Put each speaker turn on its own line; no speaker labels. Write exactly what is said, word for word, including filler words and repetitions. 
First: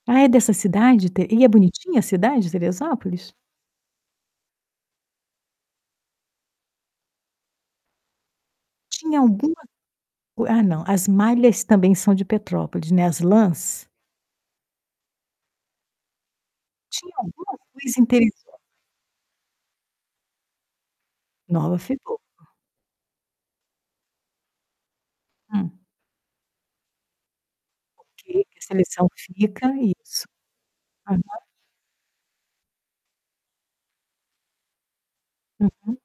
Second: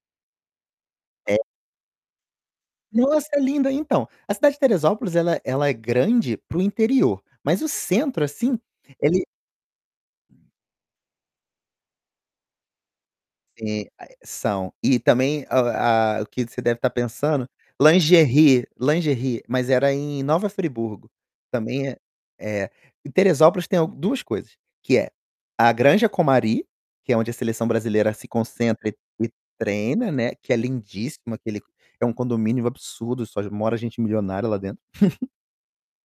Ah, é dessa cidade te
É
e é bonitinha a cidade,
Nossa,
Teresópolis?
é linda. Então, a cidade de Teresópolis ela é ela é grande para o interior, mas o centro assim,
Tinha
ele
alguma o ah, não, as malhas também são de Petrópolis, né, as lãs?
Eh, a eh, são. E também, a o ah, que você deve estar
Tinha
pensando
alguma coisa em Teresópolis.
lingerie lingerie, mas era em Nova Friburgo,
Nova
também é
Friburgo.
é. Em Teresópolis tem al duas coisas, que é a
Hum.
Granja Comari, que é onde a seleção brasileira
Ok,
se
que a
concentra e
seleção
e
fica.
treina,
Isso.
né, que é
Aham.
lindíssimo, aquele é um condomínio absurdo, só mora gente milionária lá dentro.
Uhum.